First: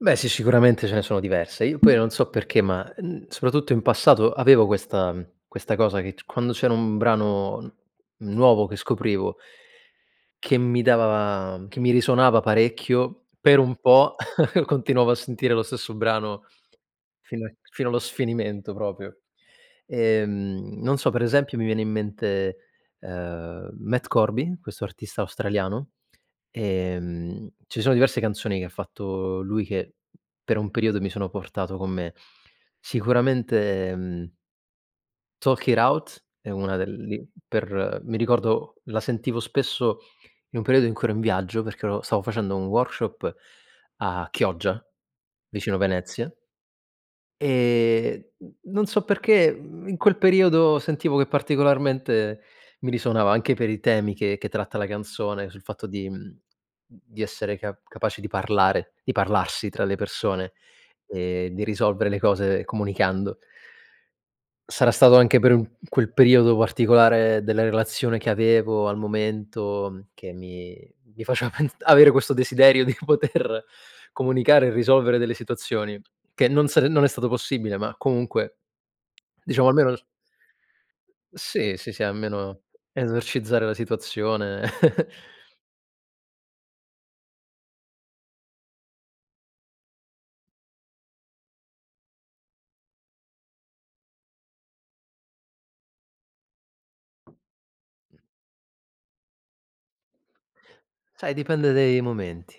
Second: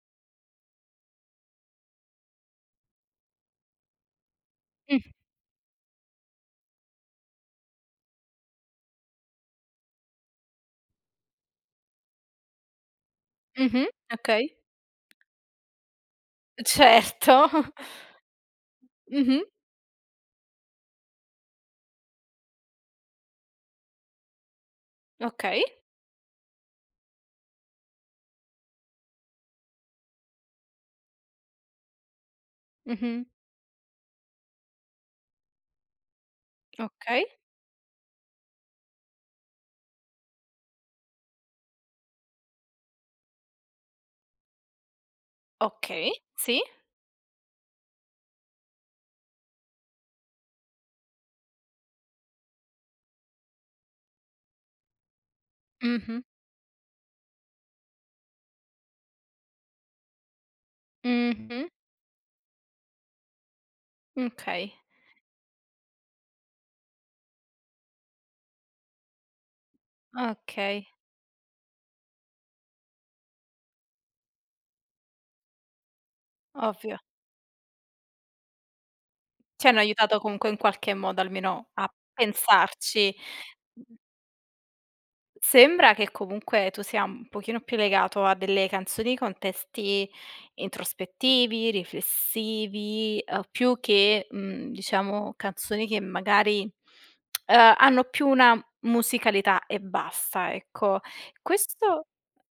Beh sì, sicuramente ce ne sono diversi. Io poi non so perché, ma n soprattutto in passato avevo Mh. questa mhmm, questa cosa che c quando c'era un brano n nuovo che scoprivo che mi dava che mi risuonava parecchio, per un Mh-mh, po' okay. continuavo a sentire lo stesso brano fino Certo. fino allo sfinimento proprio. Mh-mh. E, mhmm, non so, per esempio mi viene in mente, ehm, Matt Corby, questo artista Okay. australiano, ehm, ci sono diverse canzoni che ha fatto lui che per un periodo mi sono portato con me. Mh-mh. Sicuramente, mhmm Talk it out è una del Okay. li per mi ricordo, la sentivo spesso in un periodo in cui ero in viaggio perché ero stavo facendo un workshop a Chioggia vicino Okay, Venezia sì. e n non so perché in quel periodo sentivo che particolarmente mi risuonava. Anche per i temi che che tratta la canzone, sul fatto di Mh-mh. mhmm, di essere ca capaci di parlare, di parlarsi tra le persone e di Mh-mh. risolvere le cose comunicando. Okay. Sarà stato anche per un quel periodo particolare della relazione che avevo al momento che Okay. mi mi faceva pens avere questo desiderio di poter comunicare e risolvere delle situazioni, che non se Ovvio. non è stato possibile, ma comunque, diciamo, Ti hanno almeno aiutato comunque in qualche modo almeno Sì, a sì, sì, almeno pensarci. esorcizzare la situazione. Sembra che comunque tu sia un pochino più legato a delle canzoni con testi introspettivi, riflessivi, uhm, più che, mhmm, diciamo canzoni che magari, uhm, ha hanno più una musicalità e basta, ecco. Sai, dipende dai Questo momenti.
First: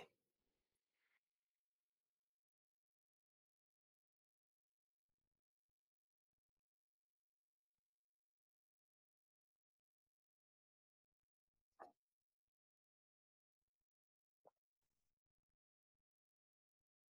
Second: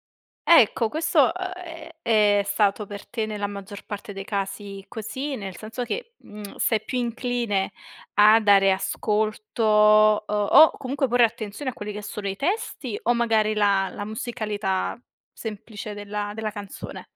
Ecco questo, ehm, è stato per te nella maggior parte dei casi così, nel senso che, mhmm, sei più incline a dare ascolto, uhm, o comunque porre attenzione a quelli che sono i testi o magari la la musicalità semplice della della canzone?